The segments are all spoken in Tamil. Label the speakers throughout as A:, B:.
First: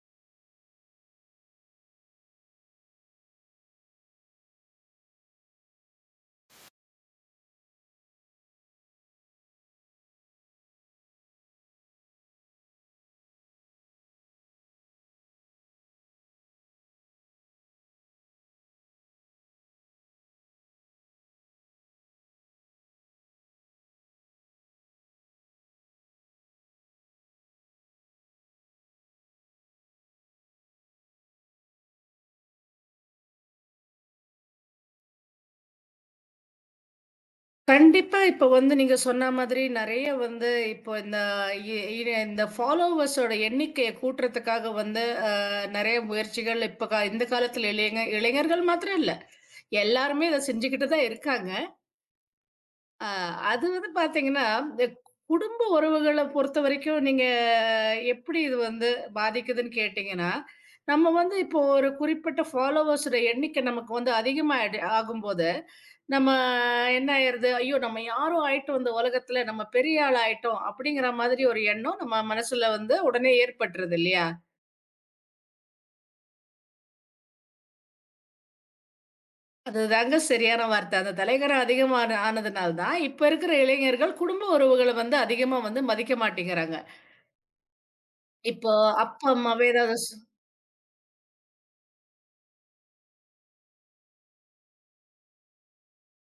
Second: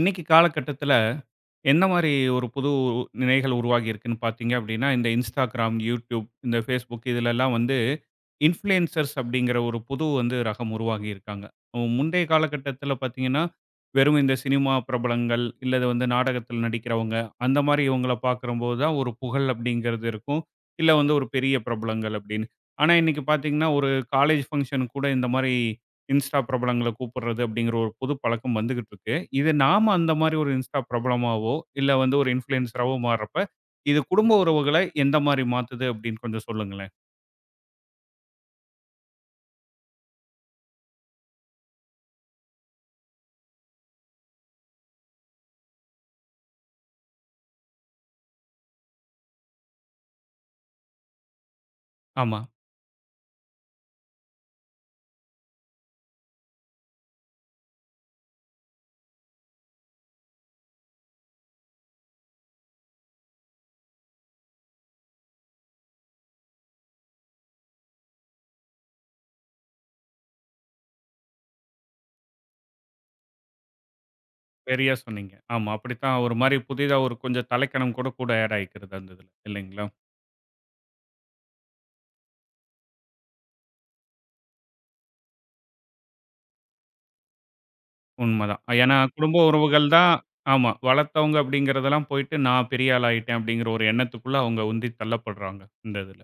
A: இன்னைக்கு காலகட்டத்தில, எந்த மாரி ஒரு புது நிலைகள் உருவாகி இருக்குன்னு பார்த்தீங்க அப்படின்னா, இந்த Instagram, YouTube, இந்த Facebook இதுலலாம் வந்து இன்ஃப்ளூயன்சர்ஸ் அப்படிங்கிற ஒரு புது வந்து ரகம் உருவாகி இருக்காங்க. முந்தைய காலகட்டத்தில பார்த்தீங்கன்னா, வெறும் இந்த சினிமா பிரபலங்கள், இல்ல இது வந்து நாடகத்தில் நடிக்கிறவங்க, அந்த மாரி இவங்கள பார்க்கும்போது தான் ஒரு புகழ் அப்படிங்கிறது இருக்கும். இல்ல வந்து ஒரு பெரிய பிரபலங்கள் அப்படின்னு. ஆனா, இன்னைக்கு பார்த்தீங்கன்னா, ஒரு காலேஜ் ஃபங்ஷன் கூட இந்த மாரி இன்ஸ்டா பிரபலங்கள கூப்பிடுறது அப்படிங்கிற ஒரு புது பழக்கம் வந்துகிட்டு இருக்கு. இது நாம அந்த மாதிரி ஒரு இன்ஸ்டா பிரபலமாவோ, இல்ல வந்து ஒரு இன்ஃப்ளூயன்சராவோ மாறுறப்ப, இது குடும்ப உறவுகள எந்த மாரி மாத்துது அப்படின்னு கொஞ்சம் சொல்லுங்களேன்?
B: கண்டிப்பா. இப்ப வந்து நீங்க சொன்ன மாதிரி நெறைய வந்து இப்போ இந்த இ இ இந்த ஃபாலோவர்ஸோட எண்ணிக்கைய கூட்டுறதுக்காக வந்து நெறைய முயற்சிகள் இப்ப இந்த காலத்துல இளைஞர்கள் மாத்திரம் இல்ல. எல்லாருமே இத செஞ்சுகிட்டு தான் இருக்காங்க.
A: ஆமா.
B: ஆ, அது வந்து பார்த்தீங்கன்னா, இந்த குடும்ப உறவுகள பொறுத்தவரைக்கும் நீங்க எப்படி இது வந்து பாதிக்குதுன்னு கேட்டீங்கன்னா, நம்ம வந்து இப்போ ஒரு குறிப்பிட்ட ஃபாலோவர்ஸோட எண்ணிக்கை நமக்கு வந்து அதிகமாயிடு ஆகும்போது, நம்ம என்ன ஆயிருது, "ஐயோ! நம்ம யாரோ ஆயிட்டோம் இந்த உலகத்துல, நம்ம பெரிய ஆள் ஆயிட்டோம்." அப்படிங்கிற மாதிரி ஒரு எண்ணம் நம்ம மனசுல வந்து உடனே ஏற்பட்டுருது இல்லையா?
A: சரியா சொன்னீங்க. ஆமா. அப்படித்தான் ஒரு மாரி புதிதா ஒரு கொஞ்சம் தலைக்கனம் கூட கூட ஆட் ஆயிக்கிறது அந்த இதுல. இல்லைங்களா?
B: அதுதாங்க சரியான வார்த்த. அந்த தலைகனம் அதிகமான ஆனதுனால தான், இப்ப இருக்கிற இளைஞர்கள் குடும்ப உறவுகள வந்து அதிகமா வந்து மதிக்க மாட்டேங்கிறாங்க.
A: உண்மதான்.
B: இப்போ
A: ஏன்னா
B: அப்பா,
A: குடும்ப
B: அம்மாவே
A: உறவுகள்
B: ஏதாவது
A: தான். ஆமா. வளர்த்தவங்க அப்படிங்கிறதெல்லாம் போயிட்டு நான் பெரிய ஆள் ஆயிட்டேன் அப்படிங்கிற ஒரு எண்ணத்துக்குள்ள அவங்க உந்தி தள்ளப்படுறாங்க இந்த இதுல.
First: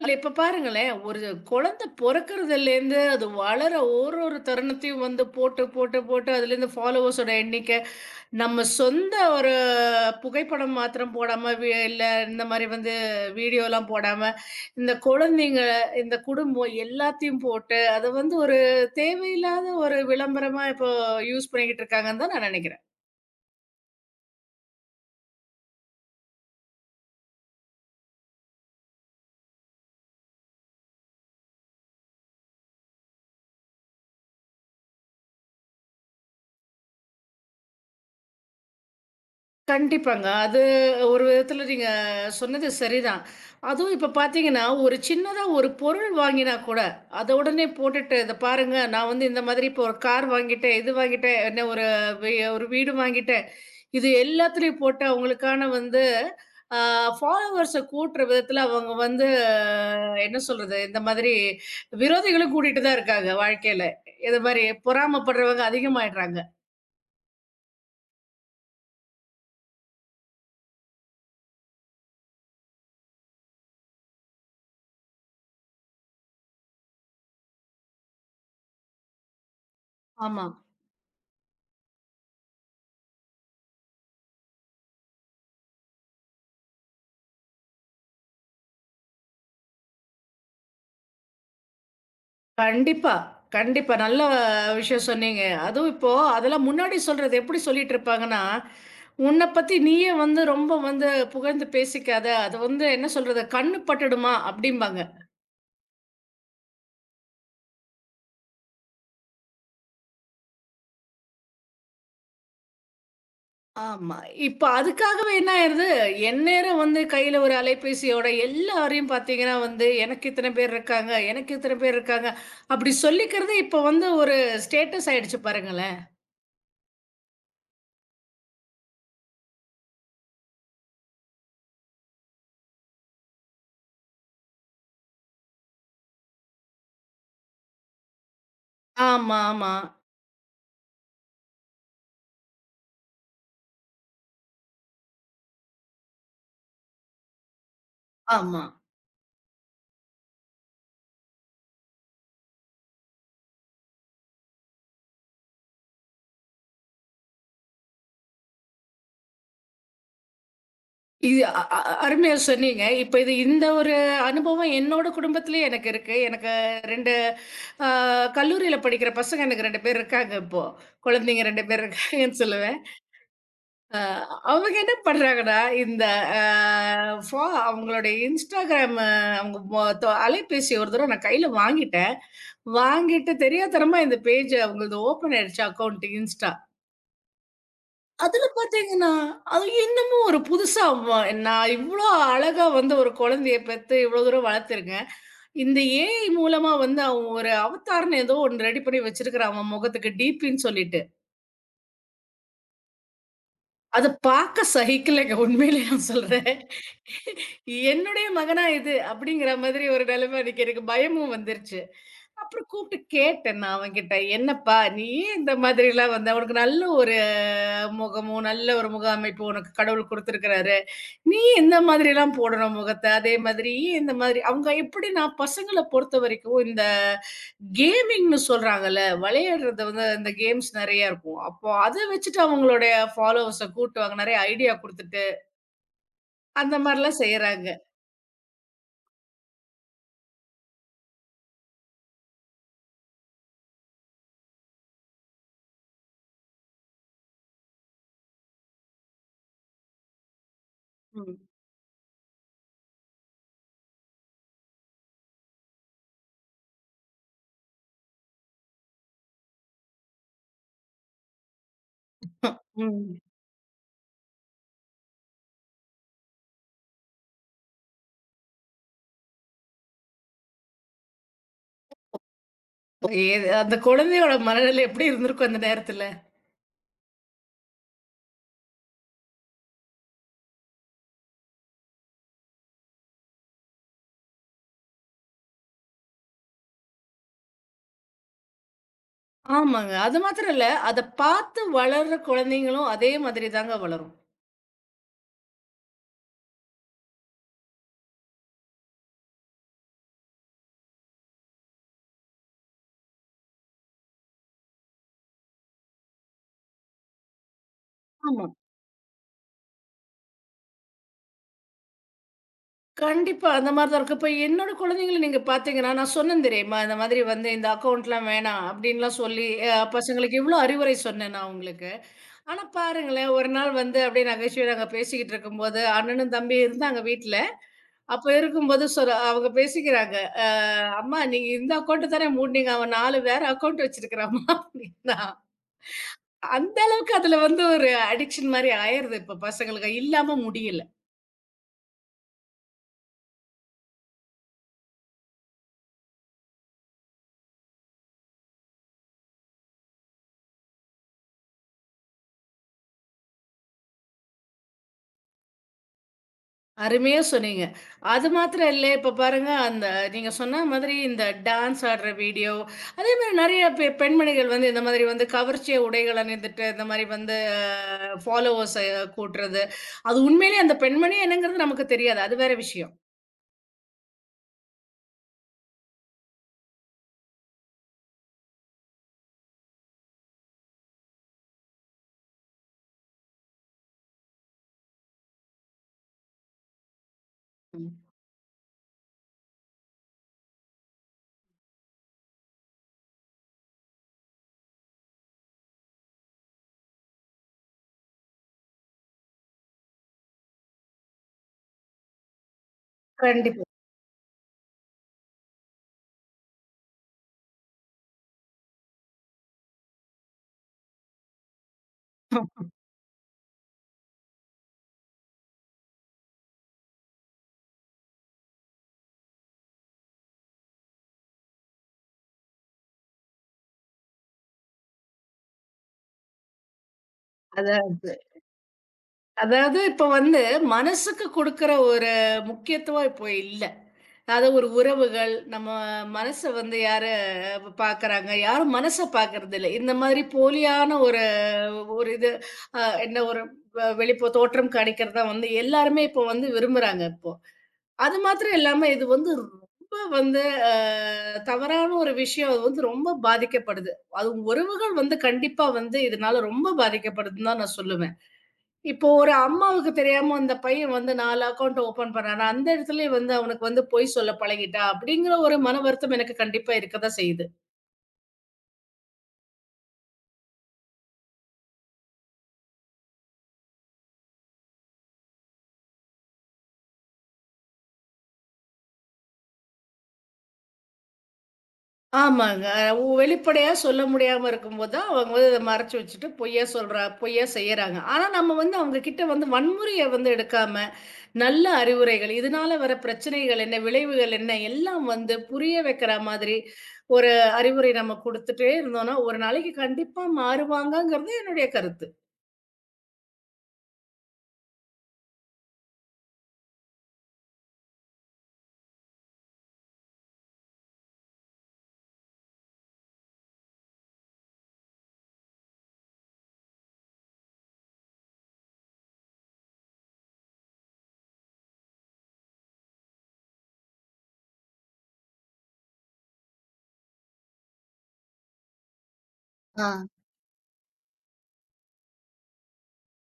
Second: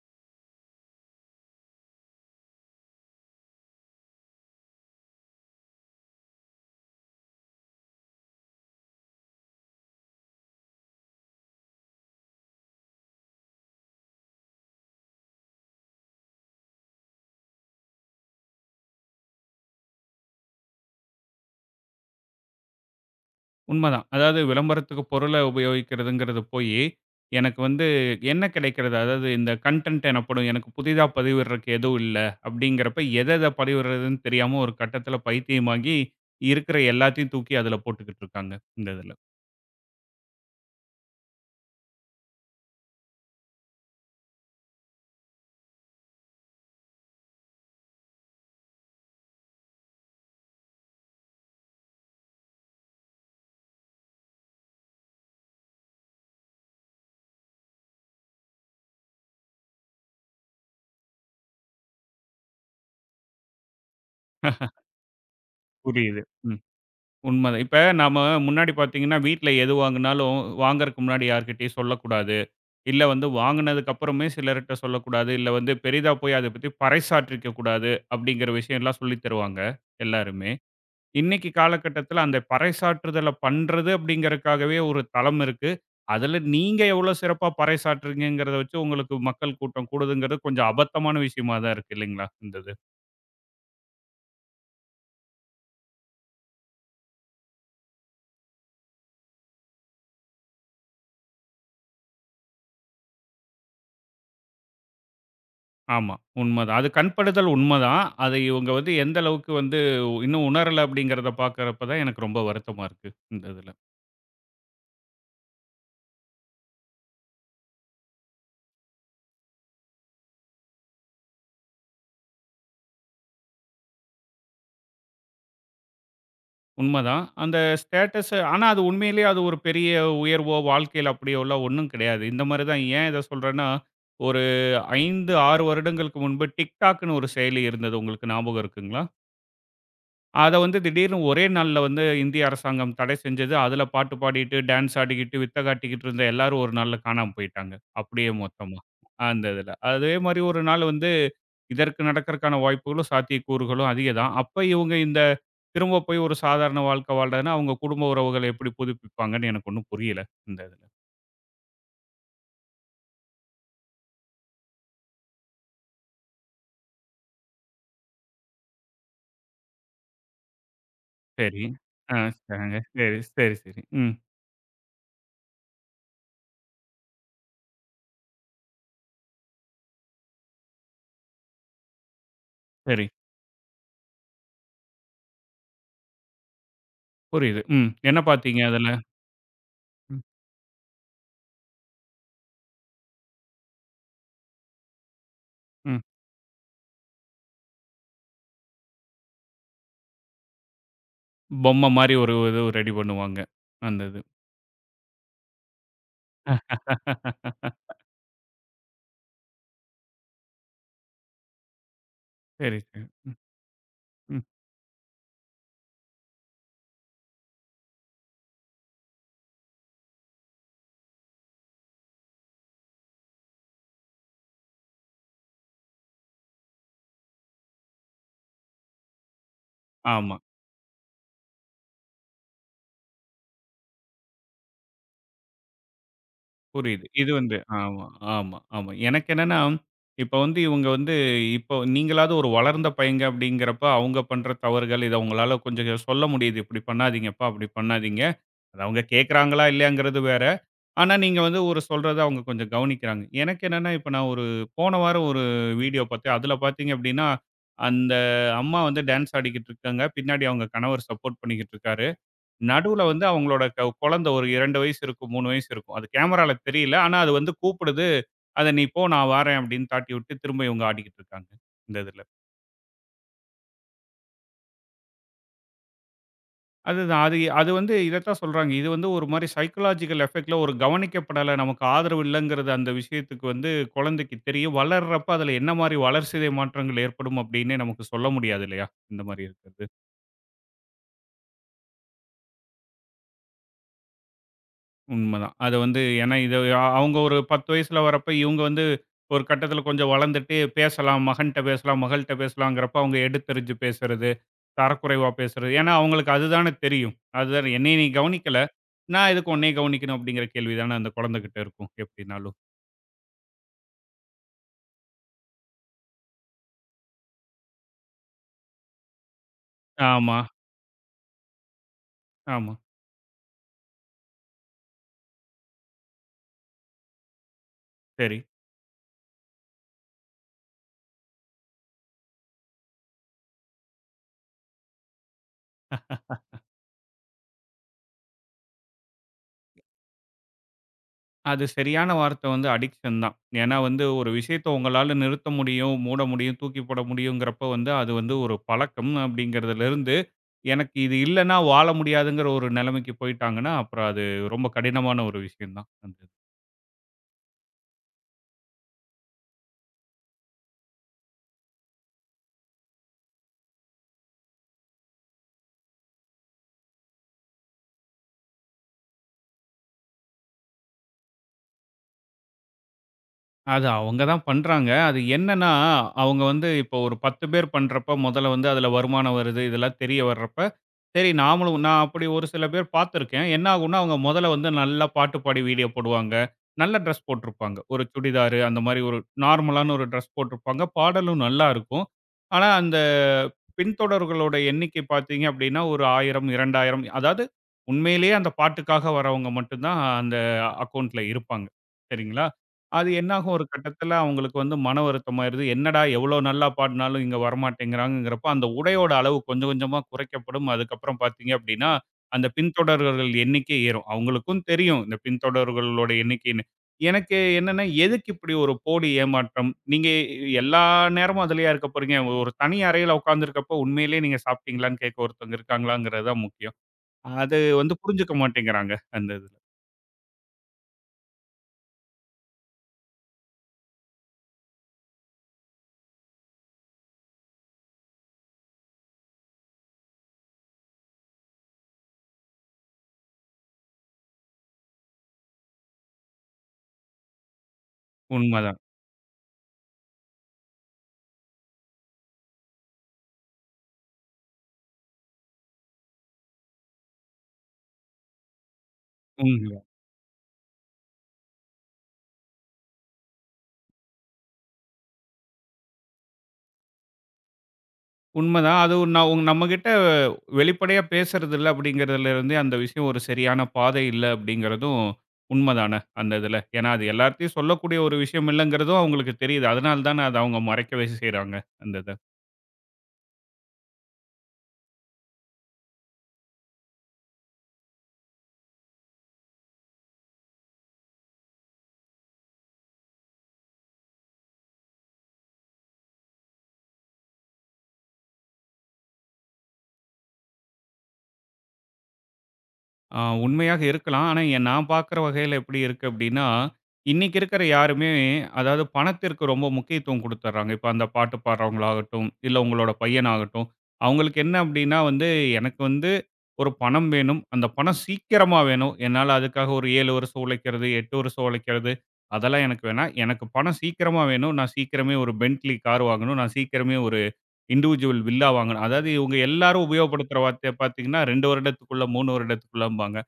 B: இல்ல இப்ப பாருங்களேன், ஒரு குழந்தை பொறக்கறதுலேருந்து, அது வளர ஒரு ஒரு தருணத்தையும் வந்து போட்டு, போட்டு, போட்டு அதுலேருந்து ஃபாலோவர்ஸோட எண்ணிக்கை, நம்ம சொந்த ஒரு புகைப்படம் மாத்திரம் போடாம, இல்ல இந்த மாரி வந்து வீடியோலாம் போடாம, இந்த குழந்தைங்க, இந்த குடும்பம் எல்லாத்தையும் போட்டு, அத வந்து ஒரு தேவையில்லாத ஒரு விளம்பரமா இப்போ யூஸ் பண்ணிக்கிட்டு இருக்காங்கன்னு தான் நான் நெனைக்கிறேன்.
A: உண்மதான். அதாவது விளம்பரத்துக்கு பொருள உபயோகிக்கிறதுங்கிறது போயி, எனக்கு வந்து என்ன கிடைக்கிறது? அதாவது இந்த கன்டென்ட் எனப்படும் எனக்கு புதிதா பதிவிடுறக்கு எதுவும் இல்ல. அப்படிங்கிறப்ப எத எத பதிவிடுறதுன்னு தெரியாம ஒரு கட்டத்தில பைத்தியமாகி, இருக்கிற எல்லாத்தையும் தூக்கி அதில போட்டுக்கிட்டு இருக்காங்க, இந்த இதில.
B: கண்டிப்பாங்க. அது ஒரு விதத்துல நீங்க சொன்னது சரிதான். அதுவும் இப்ப பார்த்தீங்கன்னா, ஒரு சின்னதா ஒரு பொருள் வாங்கினா கூட, அத உடனே போட்டுட்டு, "இத பாருங்க, நான் வந்து இந்த மாதிரி இப்போ ஒரு கார் வாங்கிட்டேன், இது வாங்கிட்டேன், என்ன ஒரு ஒரு வீடு வாங்கிட்டேன்." இது எல்லாத்துலயும் போட்டு அவங்களுக்கான வந்து அ ஃபாலோவர்ஸ கூட்டுற விதத்துல அவங்க வந்து என்ன சொல்றது? இந்த மாதிரி விரோதிகளும் கூட்டிட்டு தான் இருக்காங்க வாழ்க்கையில. இது மாரி பொறாமப்படுறவங்க
A: புரியுது.
B: அதிகமாயிடுறாங்க.
A: ம். உண்மதான். இப்ப நாம முன்னாடி பார்த்தீங்கன்னா, வீட்ல எது வாங்குனாலும் வாங்குறக்கு முன்னாடி யார்கிட்டயும் சொல்லக்கூடாது. இல்ல வந்து வாங்குனதுக்கு அப்புறமே சிலர்ட்ட சொல்லக்கூடாது. இல்ல வந்து பெரிதா போய் அத பத்தி பறைசாற்றிக்க கூடாது. அப்படிங்கிற விஷயம்லாம் சொல்லி தருவாங்க,
B: ஆமா.
A: எல்லாருமே. இன்னைக்கு காலகட்டத்தில அந்த பறைசாற்றுதல பண்றது அப்படிங்கிறதுக்காகவே ஒரு தளம் இருக்கு. அதில நீங்க எவ்வளோ சிறப்பா பறைசாற்றுறீங்கங்கிறத வச்சு உங்களுக்கு மக்கள் கூட்டம் கூடுதுங்கிறது கொஞ்சம் அபத்தமான விஷயமா தான் இருக்கு இல்லைங்களா? இந்த இது.
B: கண்டிப்பா, கண்டிப்பா. நல்ல விஷயம் சொன்னீங்க. அதுவும் இப்போ அதெல்லாம் முன்னாடி சொல்றது எப்படி சொல்லிட்டு இருப்பாங்கன்னா, "உன்ன பத்தி நீயே வந்து ரொம்ப வந்து புகழ்ந்து பேசிக்காத. அது வந்து என்ன சொல்றது, கண்ணு பட்டுடுமா" அப்படிம்பாங்க.
A: ஆமா, உண்மதான். அது கண்படுதல் உண்மதான். அதை இவங்க வந்து எந்த அளவுக்கு வந்து இன்னும் உணரல அப்படிங்கிறத பார்க்கிறப்ப தான் எனக்கு ரொம்ப வருத்தமா இருக்கு இந்த இதில.
B: ஆமா. இப்ப அதுக்காகவே என்ன ஆயிருது, எந்நேரம் வந்து கையில ஒரு அலைபேசியோட எல்லாரையும் பார்த்தீங்கன்னா வந்து, "எனக்கு இத்தன பேர் இருக்காங்க, எனக்கு இத்தன பேர் இருக்காங்க" அப்படி சொல்லிக்கிறதே இப்ப வந்து ஒரு ஸ்டேட்டஸ் ஆயிடுச்சு பாருங்களேன்.
A: உண்மதான். அந்த ஸ்டேட்டஸ் ஆனா அது உண்மையிலேயே அது ஒரு பெரிய உயர்வோ, வாழ்க்கையில அப்படியோலாம் ஒண்ணும் கிடையாது. இந்த மாரி தான் ஏன் இத சொல்றேன்னா, ஒரு 5, 6 வருடங்களுக்கு முன்பு TikTokன்னு ஒரு செயலி இருந்தது. உங்களுக்கு ஞாபகம் இருக்குங்களா?
B: ஆமா, ஆமா,
A: அத வந்து திடீர்னு ஒரே நாள்ல வந்து இந்திய அரசாங்கம் தடை செஞ்சது. அதுல பாட்டு பாடிட்டு, டான்ஸ் ஆடிக்கிட்டு, வித்த காட்டிக்கிட்டு இருந்த எல்லாரும் ஒரு நாள்ல காணாம போயிட்டாங்க. அப்படியே
B: ஆமா.
A: மொத்தமா. அந்த இதுல. அதே மாரி ஒரு நாள் வந்து இதற்கு நடக்கறக்கான வாய்ப்புகளும், சாத்தியக்கூறுகளும் அதிகம் தான். அப்ப இவங்க இந்த திரும்ப போய் ஒரு சாதாரண வாழ்க்கை வாழ்றதுன்னா, அவங்க குடும்ப உறவுகள எப்படி புதுப்பிப்பாங்கன்னு எனக்கு ஒண்ணும் புரியல, இந்த இதுல.
B: இது அ அ அ- அருமையா சொன்னீங்க. இப்ப இது இந்த ஒரு அனுபவம் என்னோட குடும்பத்திலயே எனக்கு இருக்கு. எனக்கு 2 அ கல்லூரியில படிக்கிற பசங்க எனக்கு 2 பேர் இருக்காங்க இப்போ. குழந்தைங்க
A: சரி.
B: 2 பேர்
A: ஆ
B: இருக்காங்கன்னு
A: சரிங்க.
B: சொல்லுவேன்.
A: சரி, சரி, சரி.
B: அ
A: ம்.
B: அவங்க என்ன பண்றாங்கன்னா, இந்த அ ஃபா அவங்களுடைய Instagram அவங்க மொ தொ அலைபேசி ஒரு தடவ நான் கையில வாங்கிட்டேன்.
A: சரி.
B: வாங்கிட்டு தெரியாத்தனமா இந்த பேஜ் அவங்களது ஓப்பன் ஆயிடுச்சு அக்கவுண்ட் Insta.
A: புரியுது. ம். என்ன
B: அதுல
A: பார்த்தீங்க அதுல?
B: பார்த்தீங்கன்னா, அது என்னமோ
A: ம்,
B: ஒரு புதுசா நான் இவ்ளோ அழகா வந்து ஒரு குழந்தைய பெத்து இவ்ளோ தூரம் வளர்த்துருக்கேன். இந்த
A: ம்.
B: ஏஐ மூலமா வந்து அவன் ஒரு அவதார்ன்னு ஏதோ ஒண்ணு ரெடி பண்ணி வச்சிருக்கிறான் அவன் முகத்துக்கு டிபின்னு சொல்லிட்டு.
A: பொம்மை மாரி ஒரு இது ரெடி பண்ணுவாங்க. அந்த
B: அத
A: இது.
B: பார்க்க சகிக்கலங்க உண்மையிலேயே நான் சொல்றேன். என்னுடைய மகனா இது? அப்படிங்கிற மாதிரி ஒரு நிலைமை அன்னைக்கு எனக்கு பயமும் வந்துருச்சு. அப்புறம்
A: சரி, சரி.
B: கூப்பிட்டு
A: ம்,
B: கேட்டேன் நான் அவன்கிட்ட,
A: ம்.
B: "என்னப்பா நீ ஏன் இந்த மாதிரிலாம் வந்து" அவனுக்கு நல்ல ஒரு முகமும் நல்ல ஒரு முக அமைப்பு உனக்கு கடவுள் குடுத்துருக்கிறாரு. நீ எந்த மாதிரிலாம் போடணும் முகத்த? அதே மாதிரி இந்த மாதிரி அவங்க எப்படின்னா பசங்கள பொறுத்தவரைக்கும் இந்த கேமிங்ன்னு சொல்றாங்கல்ல, விளையாடுறது வந்து இந்த
A: ஆமா.
B: கேம்ஸ் நெறைய இருக்கும். அப்போ அத வச்சுட்டு அவங்களுடைய ஃபாலோவர்ஸ கூட்டுவாங்க. நெறைய ஐடியா குடுத்துட்டு, அந்த
A: புரியுது.
B: மாரிலாம்
A: இது வந்து
B: செய்றாங்க.
A: ஆமா, ஆமா, ஆமா. எனக்கு என்னன்னா, இப்ப வந்து இவங்க வந்து இப்போ நீங்களாவது ஒரு வளர்ந்த பையங்க அப்படிங்கிறப்ப, அவங்க பண்ற தவறுகள் இத உங்களால கொஞ்சம் சொல்ல முடியுது. இப்படி பண்ணாதீங்கப்பா, அப்படி பண்ணாதீங்க. அது அவங்க கேட்கறாங்களா இல்லையாங்கிறது வேற. ஆனா
B: ம்.
A: நீங்க வந்து ஒரு சொல்றத அவங்க கொஞ்சம் கவனிக்கிறாங்க. எனக்கு என்னன்னா, இப்ப நான் ஒரு போன வாரம் ஒரு வீடியோ பார்த்தேன். அதுல பார்த்தீங்க அப்படின்னா, அந்த அம்மா வந்து டான்ஸ் ஆடிக்கிட்டு இருக்காங்க. பின்னாடி அவங்க கணவர் சப்போர்ட் பண்ணிக்கிட்டு இருக்காரு. நடுவுல
B: ம்.
A: வந்து அவங்களோட க குழந்தை ஒரு 2 வயசு இருக்கும், 3 வயசு இருக்கும். அது கேமரால தெரியல. ஆனா அது வந்து கூப்பிடுது. அத "நீ போ நான் வாரேன்" அப்படின்னு தாட்டி விட்டு, திரும்ப இவங்க ஆடிக்கிட்டு இருக்காங்க. இந்த இதுல.
B: ஏது அந்த குழந்தையோட மனநிலை எப்படி இருந்திருக்கும் அந்த நேரத்துல?
A: அதுதான். அது அது வந்து இதத்தான் சொல்றாங்க. இது வந்து ஒரு மாரி சைக்காலஜிக்கல் எஃபெக்ட்ல ஒரு கவனிக்கப்படல, நமக்கு ஆதரவு இல்லங்கிறது அந்த விஷயத்துக்கு வந்து குழந்தைக்கு தெரியும். வளர்றப்ப அதுல என்ன மாரி வளர்சிதை மாற்றங்கள் ஏற்படும் அப்படின்னே நமக்கு சொல்ல முடியாது இல்லையா? இந்த மாரி இருக்கிறது.
B: ஆமாங்க. அது மாத்திரம் இல்ல, அத பார்த்து வளர்ற குழந்தைங்களும் அதே மாதிரி தாங்க வளரும்.
A: உண்மதான். அது வந்து ஏன்னா இது அவங்க ஒரு 10 வயசுல வரப்ப, இவங்க வந்து ஒரு கட்டத்தில கொஞ்சம் வளர்ந்துட்டு பேசலாம். மகன்ட்ட பேசலாம், மகள்ட்ட பேசலாங்கிறப்ப, அவங்க எடுத்தெறிஞ்சு பேசுறது, தரக்குறைவா பேசுறது. ஏன்னா அவங்களுக்கு அதுதானே தெரியும். அதுதானே என்னைய நீ
B: ஆமா.
A: கவனிக்கல. நான் எதுக்கு உன்னைய கவனிக்கணும் அப்படிங்கிற கேள்வி தானே அந்த குழந்தைகிட்ட இருக்கும் எப்படினாலும்.
B: கண்டிப்பா. அந்த மாரி தான் இருக்கும். இப்ப என்னோட குழந்தைங்கள நீங்க பார்த்தீங்கன்னா, நான் சொன்னேன் தெரியுமா? இந்த மாதிரி வந்து இந்த அக்கவுண்ட்லாம் வேணாம் அப்டின்லாம் சொல்லி
A: ஆமா,
B: பசங்களுக்கு எவ்ளோ அறிவுரை சொன்னேன் நான் அவங்களுக்கு. ஆனா
A: ஆமா.
B: பாருங்களேன், ஒரு நாள் வந்து அப்டியே நகைச்சுவையா நாங்க பேசிக்கிட்டு இருக்கும்போது, அண்ணனும் தம்பியும் இருந்தாங்க வீட்ல. அப்ப
A: சரி.
B: இருக்கும்போது அவங்க பேசிக்கிறாங்க. "அ அம்மா நீங்க இந்த அக்கவுண்ட் தானே மூடுனீங்க. அவன் 4 வேற அக்கவுண்ட் வச்சிருக்கிறான்ம்மா" அப்டின்னா. அந்த அளவுக்கு அதுல வந்து ஒரு அடிக்ஷன் மாரி ஆயிருது இப்ப பசங்களுக்கு. இல்லாம முடியல.
A: அது சரியான வார்த்தை வந்து அடிக்ஷன் தான். ஏன்னா வந்து ஒரு விஷயத்த உங்களால நிறுத்த முடியும், மூட முடியும், தூக்கி போட முடியுங்கிறப்ப வந்து அது வந்து ஒரு பழக்கம் அப்படிங்கிறதுலருந்து எனக்கு இது இல்லன்னா வாழ முடியாதுங்கிற ஒரு நிலைமைக்கு போயிட்டாங்கன்னா, அப்புறம் அது ரொம்ப கடினமான ஒரு விஷயம் தான்.
B: அருமையா சொன்னீங்க. அது மாத்திரம் இல்ல. இப்ப பாருங்க, அந்த நீங்க சொன்ன மாதிரி இந்த டான்ஸ் ஆடுற வீடியோ, இந்த மாரி நெறைய பெண்மணிகள் வந்து இந்த மாதிரி வந்து கவர்ச்சிய உடைகள் அணிந்துட்டு, இந்த மாரி வந்து ஃபாலோவர்ஸ கூட்டுறது. அது உண்மையிலேயே அந்த பெண்மணியா என்னங்கிறது நமக்கு தெரியாது. அது வேற விஷயம்.
A: அது அவங்க தான் பண்றாங்க. அது என்னன்னா, அவங்க வந்து இப்போ ஒரு 10 பேர் பண்றப்ப முதல்ல வந்து அதில வருமானம் வருது. இதெல்லாம் தெரிய வர்றப்ப, சரி நாமளும் நான் அப்படி ஒரு சில பேர் பார்த்துருக்கேன். என்ன ஆகும்னா, அவங்க முதல்ல வந்து நல்லா பாட்டு பாடி வீடியோ போடுவாங்க. நல்ல ட்ரெஸ் போட்டிருப்பாங்க.
B: ம்.
A: ஒரு சுடிதாரு அந்த மாரி ஒரு நார்மலான ஒரு ட்ரெஸ் போட்டிருப்பாங்க. பாடலும் நல்லா இருக்கும். ஆனா, அந்த பின்தொடர்களோட எண்ணிக்கை பார்த்தீங்க அப்படின்னா, ஒரு 1000, 2000 அதாவது உண்மையிலேயே அந்த பாட்டுக்காக வரவங்க மட்டும் தான் அந்த அக்கவுண்ட்ல இருப்பாங்க. சரிங்களா? அது என்னாகும்
B: கண்டிப்பா.
A: ஒரு கட்டத்துல அவங்களுக்கு வந்து மன வருத்தம் ஆயிருது. என்னடா எவ்ளோ நல்லா பாடுனாலும் இங்க வரமாட்டேங்கிறாங்கங்கிறப்ப, அந்த உடையோட அளவு கொஞ்சம் கொஞ்சமா குறைக்கப்படும். அதுக்கப்புறம் பார்த்தீங்க அப்டின்னா, அந்த பின்தொடர்கள் எண்ணிக்கை ஏறும். அவங்களுக்கும் தெரியும் இந்த பின்தொடர்களோட எண்ணிக்கைன்னு. எனக்கு என்னன்னா, எதுக்கு இப்படி ஒரு போலி ஏமாற்றம்? நீங்க எல்லா நேரமும் அதிலயா இருக்க போறீங்க? ஒரு தனி அறையில உட்கார்ந்திருக்கப்போ, உண்மையிலேயே நீங்க சாப்பிட்டீங்களான்னு கேட்க ஒருத்தவங்க இருக்காங்களாங்கிறது தான் முக்கியம். அது
B: அதான்.
A: வந்து புரிஞ்சுக்க மாட்டேங்கிறாங்க. அந்த இதுல.
B: அதாவது இப்ப வந்து மனசுக்கு குடுக்குற ஒரு முக்கியத்துவம் இப்போ இல்ல. அதாவது ஒரு உறவுகள், நம்ம மனச வந்து யாரு பாக்குறாங்க, யாரும் மனச பாக்குறதில்ல. இந்த மாதிரி போலியான ஒரு ஒரு இது அ என்ன ஒரு வெளிப்போ தோற்றம் காண்பிக்கிறது தான் வந்து எல்லாருமே இப்போ வந்து விரும்புறாங்க இப்போ. அது மாத்திரம்
A: உண்மதான்.
B: இல்லாம இது வந்து ரொம்ப வந்து அ தவறான ஒரு விஷயம். அது வந்து ரொம்ப பாதிக்கப்படுது. அதுவும் உறவுகள் வந்து கண்டிப்பா வந்து இதனால ரொம்ப பாதிக்கப்படுதுன்னு தான் நான் சொல்லுவேன். இப்போ ஒரு
A: ம்.
B: அம்மாவுக்கு தெரியாம அந்த பையன் வந்து 4 அக்கவுண்ட் ஓப்பன் பண்ணானா, அந்த இடத்துலயே வந்து அவனுக்கு வந்து பொய் சொல்ல பழகிட்டா, அப்படிங்கிற ஒரு மன வருத்தம் எனக்கு கண்டிப்பா இருக்கத்தான் செய்யுது.
A: உண்மதான். அது ஒரு நான் நம்மகிட்ட வெளிப்படையா பேசுறதில்ல அப்படிங்கிறதுலருந்தே, அந்த விஷயம் ஒரு சரியான பாதை இல்ல அப்படிங்கிறதும் உண்மதான அந்த இதுல. ஏன்னா, அது எல்லார்ட்டயும் சொல்லக்கூடிய ஒரு விஷயம் இல்லங்கிறதும் அவங்களுக்கு தெரியுது. அதனால தான அத அவங்க மறைக்கவே செய்றாங்க, அந்த இத.
B: ஆமாங்க. வெளிப்படையா சொல்ல முடியாம இருக்கும்போது தான் அவங்க வந்து இத மறைச்சு வச்சுட்டு பொய்யா சொல்றா பொய்யா செய்யறாங்க. ஆனா நம்ம வந்து அவங்க கிட்ட வந்து வன்முறைய வந்து எடுக்காம, நல்ல அறிவுரைகள், இதனால வர பிரச்சனைகள் என்ன, விளைவுகள் என்ன, எல்லாம் வந்து புரிய வைக்கிற மாதிரி ஒரு அறிவுரை நம்ம குடுத்துட்டே இருந்தோம்னா, ஒரு நாளைக்கு கண்டிப்பா மாறுவாங்கங்கிறது என்னுடைய கருத்து.
A: ஆ உண்மையாக இருக்கலாம். ஆனா, நான் பார்க்குற வகையில எப்படி இருக்கு அப்படின்னா, இன்னைக்கு இருக்கிற யாருமே அதாவது பணத்திற்கு ரொம்ப முக்கியத்துவம் குடுத்துர்றாங்க. இப்ப அந்த பாட்டு பாடுறவங்களாகட்டும், இல்ல உங்களோட பையனாகட்டும், அவங்களுக்கு என்ன அப்படின்னா வந்து, எனக்கு வந்து ஒரு பணம் வேணும். அந்த பணம் சீக்கிரமா வேணும். என்னால அதுக்காக ஒரு 7 வருஷம் உழைக்கிறது, 8 வருஷம் உழைக்கிறது, அதெல்லாம் எனக்கு வேணாம். எனக்கு பணம் சீக்கிரமா வேணும். நான் சீக்கிரமே ஒரு பென்ட்லி கார் வாங்கணும். நான் சீக்கிரமே ஒரு இண்டிவிஜுவல் வில்லா வாங்கணும். அதாவது இவங்க எல்லாரும்
B: ஆ.
A: உபயோகப்படுத்துற வார்த்தைய பார்த்தீங்கன்னா, 2 வருடத்துக்குள்ள, 3 வருடத்துக்குள்ளம்பாங்க.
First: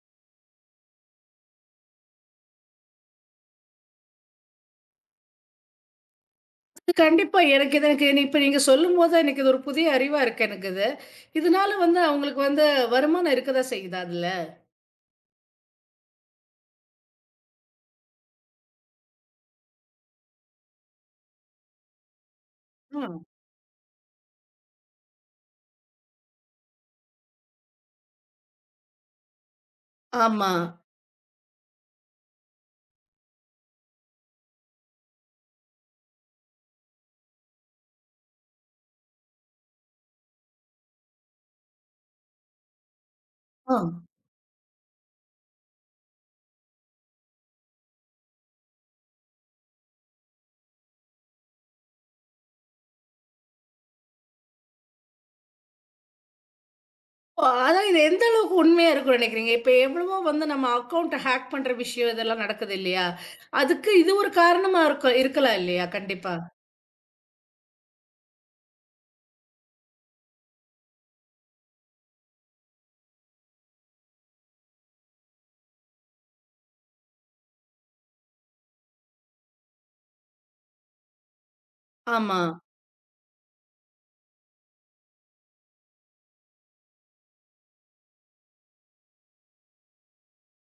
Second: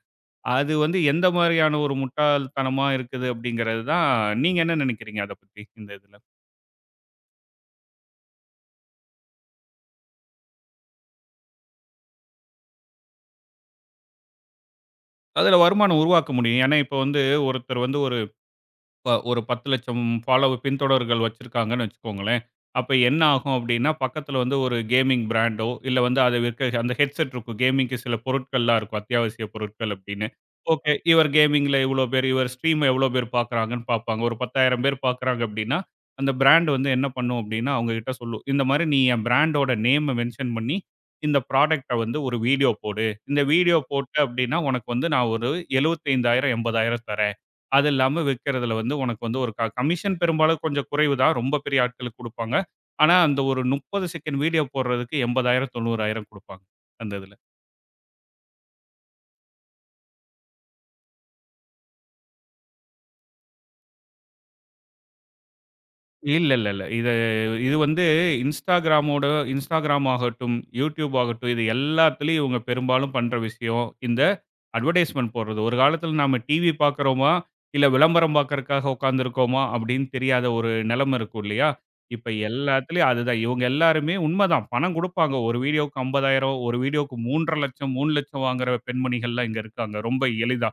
A: அது வந்து எந்த மாதிரியான ஒரு முட்டாள்தனமா இருக்குது அப்படிங்கிறது தான். நீங்க என்ன நினைக்கிறீங்க அத பத்தி இந்த இதுல?
B: கண்டிப்பா. எனக்கு இது எனக்கு இப்ப நீங்க சொல்லும்போது தான் எனக்கு இது ஒரு புதிய அறிவா இருக்கு எனக்கு இது. இதனால வந்து அவங்களுக்கு வந்து வருமானம் இருக்க தான் செய்யுதா அதுல?
A: அதுல வருமானம் உருவாக்க முடியும். ஏன்னா, இப்ப வந்து ஒருத்தர் வந்து ஒரு 10,00,000 ஃபாலோ பின்தொடர்கள் வச்சிருக்காங்கன்னு வச்சுக்கோங்களேன். அப்ப என்ன
B: ம்.
A: ஆகும் அப்டின்னா, பக்கத்துல வந்து ஒரு கேமிங் பிராண்டோ, இல்ல வந்து அத விற்க அந்த ஹெட்செட் இருக்கும். கேமிங்க்கு சில பொருட்கள்லாம் இருக்கும். அத்தியாவசிய பொருட்கள் அப்டின்னு.
B: ஆமா.
A: ஓகே. இவர் கேமிங்ல இவ்ளோ பேர், இவர் ஸ்ட்ரீம் எவ்ளோ பேர் பார்க்குறாங்கன்னு பார்ப்பாங்க. ஒரு 10,000 பேர் பார்க்குறாங்க அப்டின்னா, அந்த பிராண்ட் வந்து என்ன பண்ணும் அப்டின்னா, அவங்ககிட்ட சொல்லும். இந்த மாரி நீ என் பிராண்டோட நேம மென்ஷன் பண்ணி, இந்த ப்ராடக்ட்ட வந்து ஒரு வீடியோ போடு. இந்த
B: ஆ.
A: வீடியோ போட்ட அப்டின்னா, உனக்கு வந்து நான் ஒரு 75,000, 80,000 தரேன். அது இல்லாம விக்கிறதுல வந்து உனக்கு வந்து ஒரு கமிஷன் பெரும்பாலும் கொஞ்சம் குறைவு தான். ரொம்ப பெரிய ஆட்களுக்கு குடுப்பாங்க. ஆனா, அந்த ஒரு 30 செகண்ட் வீடியோ போடுறதுக்கு 80,000 90,000 குடுப்பாங்க. அந்த இதுல.
B: அதான் இது எந்த அளவுக்கு உண்மையா இருக்கும்னு நெனைக்கிறீங்க? இப்ப எவ்வளவோ வந்து நம்ம அக்கவுண்ட்ட ஹேக் பண்ற விஷயம் இதெல்லாம் நடக்குது இல்லையா? அதுக்கு இது ஒரு காரணமா இருக்கும் இருக்கலாம் இல்லையா? கண்டிப்பா.
A: இல்ல, இல்ல, இல்ல. இது இது வந்து Instagramமோட Instagram ஆகட்டும், YouTube ஆகட்டும், இது எல்லாத்துலயும் இவங்க பெரும்பாலும் பண்ற விஷயம். இந்த அட்வர்டைஸ்மென்ட் போடுறது. ஒரு காலத்துல நாம டிவி பார்க்குறோமா, இல்ல விளம்பரம் பார்க்கறதுக்காக உட்கார்ந்திருக்கோமா அப்படின்னு தெரியாத ஒரு நிலைமை இருக்கும் இல்லையா? இப்ப
B: ஆமா.
A: எல்லாத்துலயும் அதுதான். இவங்க எல்லாருமே உண்மைதான். பணம் குடுப்பாங்க. ஒரு வீடியோவுக்கு 50,000 ஒரு வீடியோவுக்கு 3,50,000 3,00,000 வாங்குற பெண்மணிகள்லாம் இங்க இருக்காங்க. ரொம்ப எளிதா.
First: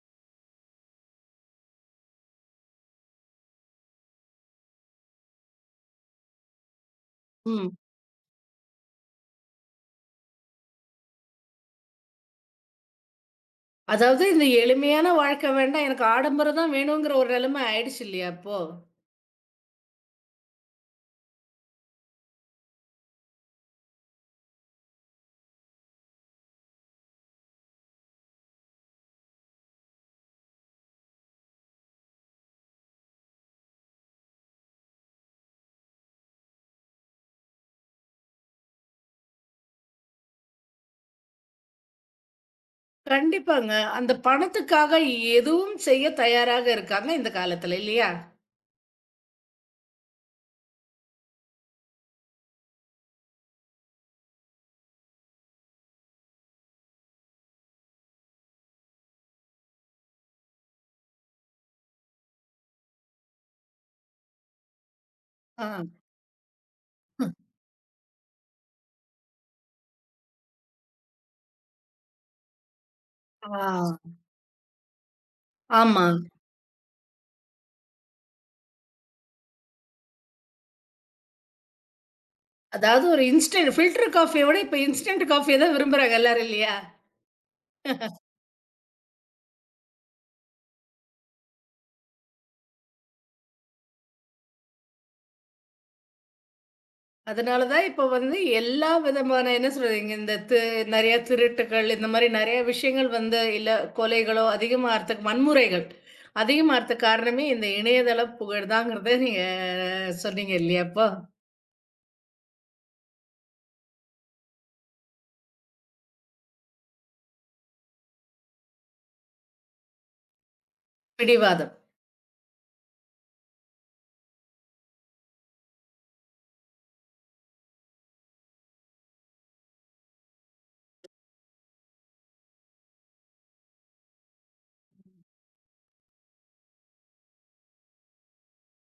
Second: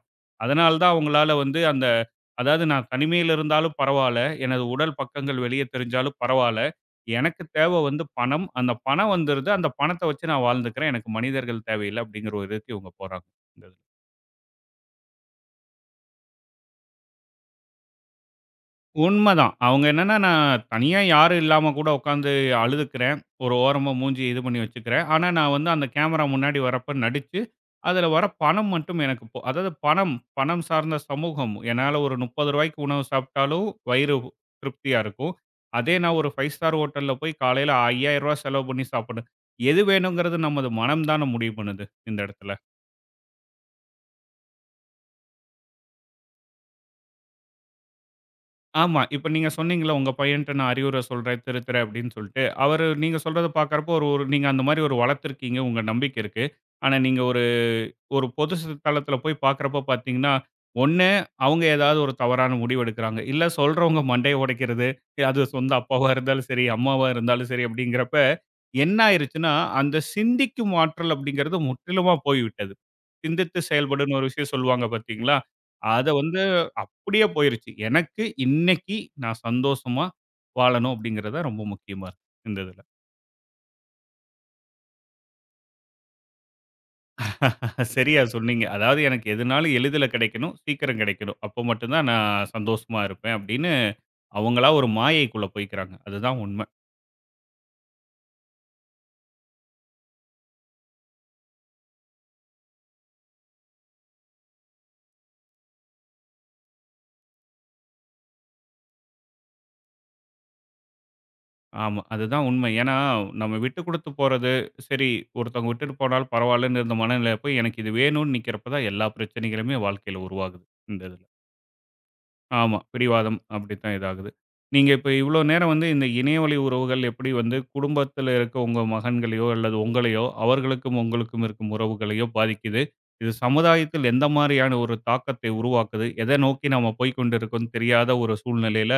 A: அதனால தான் அவங்களால வந்து அந்த அதாவது நான் தனிமையில இருந்தாலும் பரவால்ல. எனது உடல் பக்கங்கள் வெளிய தெரிஞ்சாலும் பரவால்ல. எனக்கு
B: ம்.
A: தேவை வந்து பணம். அந்த பணம் வந்துருது. அந்த பணத்த வச்சு நான் வாழ்ந்துக்கிறேன். எனக்கு மனிதர்கள் தேவையில்ல. அப்படிங்கிற ஒரு இதுக்கு இவங்க போறாங்க. இந்த
B: அதாவது இந்த எளிமையான வாழ்க்கை வேண்டாம், எனக்கு ஆடம்பரம் தான் வேணுங்கிற ஒரு நிலைமை ஆயிடுச்சு இல்லையா இப்போ?
A: உண்மதான். அவங்க என்னன்னா, நான் தனியா யாரும் இல்லாம கூட உட்காந்து அழுதுக்கிறேன். ஒரு ஓரமா மூஞ்சிய இது பண்ணி வச்சுக்கிறேன். ஆனா, நான் வந்து அந்த கேமரா முன்னாடி வரப்ப நடிச்சு, அதில வர பணம் மட்டும் எனக்கு போ அதாவது பணம் பணம் சார்ந்த சமூகம். என்னால ஒரு ரூ. 30க்கு உணவு சாப்பிட்டாலும் வயிறு திருப்தியா இருக்கும். அதே நான் ஒரு 5 ஸ்டார் ஹோட்டல்ல போய் காலையில ரூ. 5000 செலவு பண்ணி சாப்பிடணும். எது வேணுங்கிறது நமது மனம் தான முடிவு பண்ணுது இந்த இடத்துல.
B: கண்டிப்பாங்க. அந்த பணத்துக்காக எதுவும் செய்ய தயாராக இருக்காங்க இந்த காலத்துல இல்லையா?
A: ஆமா. இப்ப நீங்க சொன்னீங்கல்ல, உங்க பையன்ட்ட நான் அறிவுரை சொல்றேன், திருத்துறேன் அப்படின்னு சொல்லிட்டு. அவரு நீங்க சொல்றத பார்க்கிறப்போ, ஒரு ஒரு நீங்க அந்த மாரி ஒரு வளர்த்துருக்கீங்க. உங்க நம்பிக்கை இருக்கு. ஆனா, நீங்க ஒரு பொது தளத்துல போய் பார்க்குறப்ப பார்த்தீங்கன்னா, ஒண்ணு அவங்க ஏதாவது ஒரு தவறான முடிவு எடுக்குறாங்க. இல்ல சொல்றவங்க மண்டைய உடைக்கிறது. அது சொந்த
B: ஆ.
A: அப்பாவா இருந்தாலும் சரி, அம்மாவா இருந்தாலும் சரி அப்படிங்கிறப்ப, என்ன ஆயிருச்சுன்னா, அந்த சிந்திக்கும் ஆற்றல் அப்படிங்கிறது முற்றிலுமா போய்விட்டது. சிந்தித்து
B: ஆ.
A: செயல்படுன்னு ஒரு விஷயம் சொல்லுவாங்க பார்த்தீங்களா?
B: ஆமா.
A: அத வந்து அப்படியே போயிருச்சு. எனக்கு இன்னைக்கு நான் சந்தோஷமா வாழணும் அப்படிங்கிறது தான் ரொம்ப முக்கியமா இருக்கு இந்த இதுல.
B: அதாவது ஒரு இன்ஸ்டன்ட் ஃபில்டர் காஃபிய விட இப்ப இன்ஸ்டன்ட் காஃபிய தான் விரும்புறாங்க எல்லாரும் இல்லையா?
A: சரியா சொன்னீங்க. அதாவது எனக்கு எதுனாலும் எளிதில கிடைக்கணும், சீக்கிரம் கிடைக்கணும். அப்போ மட்டும் தான் நான் சந்தோஷமா இருப்பேன் அப்படின்னு, அவங்களா ஒரு மாயைக்குள்ள போய்க்கிறாங்க. அதுதான் உண்மை.
B: அதனால தான் இப்ப வந்து எல்லா விதமான என்ன சொல்றீங்க இந்த நெறைய திருட்டுகள் இந்த மாரி நெறைய விஷயங்கள் வந்து இல்ல கொலைகளோ அதிகமாகறதுக்கு வன்முறைகள் அதிகமாகறதுக்கு காரணமே இந்த இணையதள புகழ் தாங்கிறத நீங்க சொன்னீங்க இல்லையா இப்போ?
A: ஆமா, அதுதான் உண்மை. ஏன்னா, நம்ம விட்டு குடுத்து போறது, சரி ஒருத்தவங்க விட்டுட்டு போனாலும் பரவாயில்லன்னு இருந்த மனநிலை போய், எனக்கு இது வேணும்னு நிக்கிறப்ப தான் எல்லா பிரச்சனைகளுமே வாழ்க்கையில உருவாகுது. இந்த இதுல.
B: பிடிவாதம்.
A: ஆமா. பிடிவாதம் அப்படித்தான் இதாகுது. நீங்க இப்ப இவ்வளோ நேரம் வந்து இந்த இணையவழி உறவுகள் எப்படி வந்து குடும்பத்தில இருக்க உங்க மகன்களையோ, அல்லது உங்களையோ, அவர்களுக்கும் உங்களுக்கும் இருக்கும் உறவுகளையோ பாதிக்குது. இது சமுதாயத்தில் எந்த மாரியான ஒரு தாக்கத்தை உருவாக்குது? எத நோக்கி நாம போய் கொண்டிருக்கோம்ன்னு தெரியாத ஒரு சூழ்நிலையில,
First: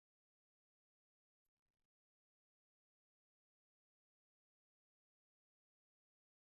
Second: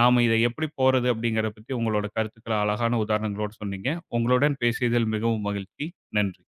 A: நாம இத எப்படி போறது அப்படிங்கிறத பத்தி உங்களோட கருத்துக்கள அழகான உதாரணங்களோட சொன்னீங்க. உங்களுடன் பேசியதில் மிகவும் மகிழ்ச்சி. நன்றி.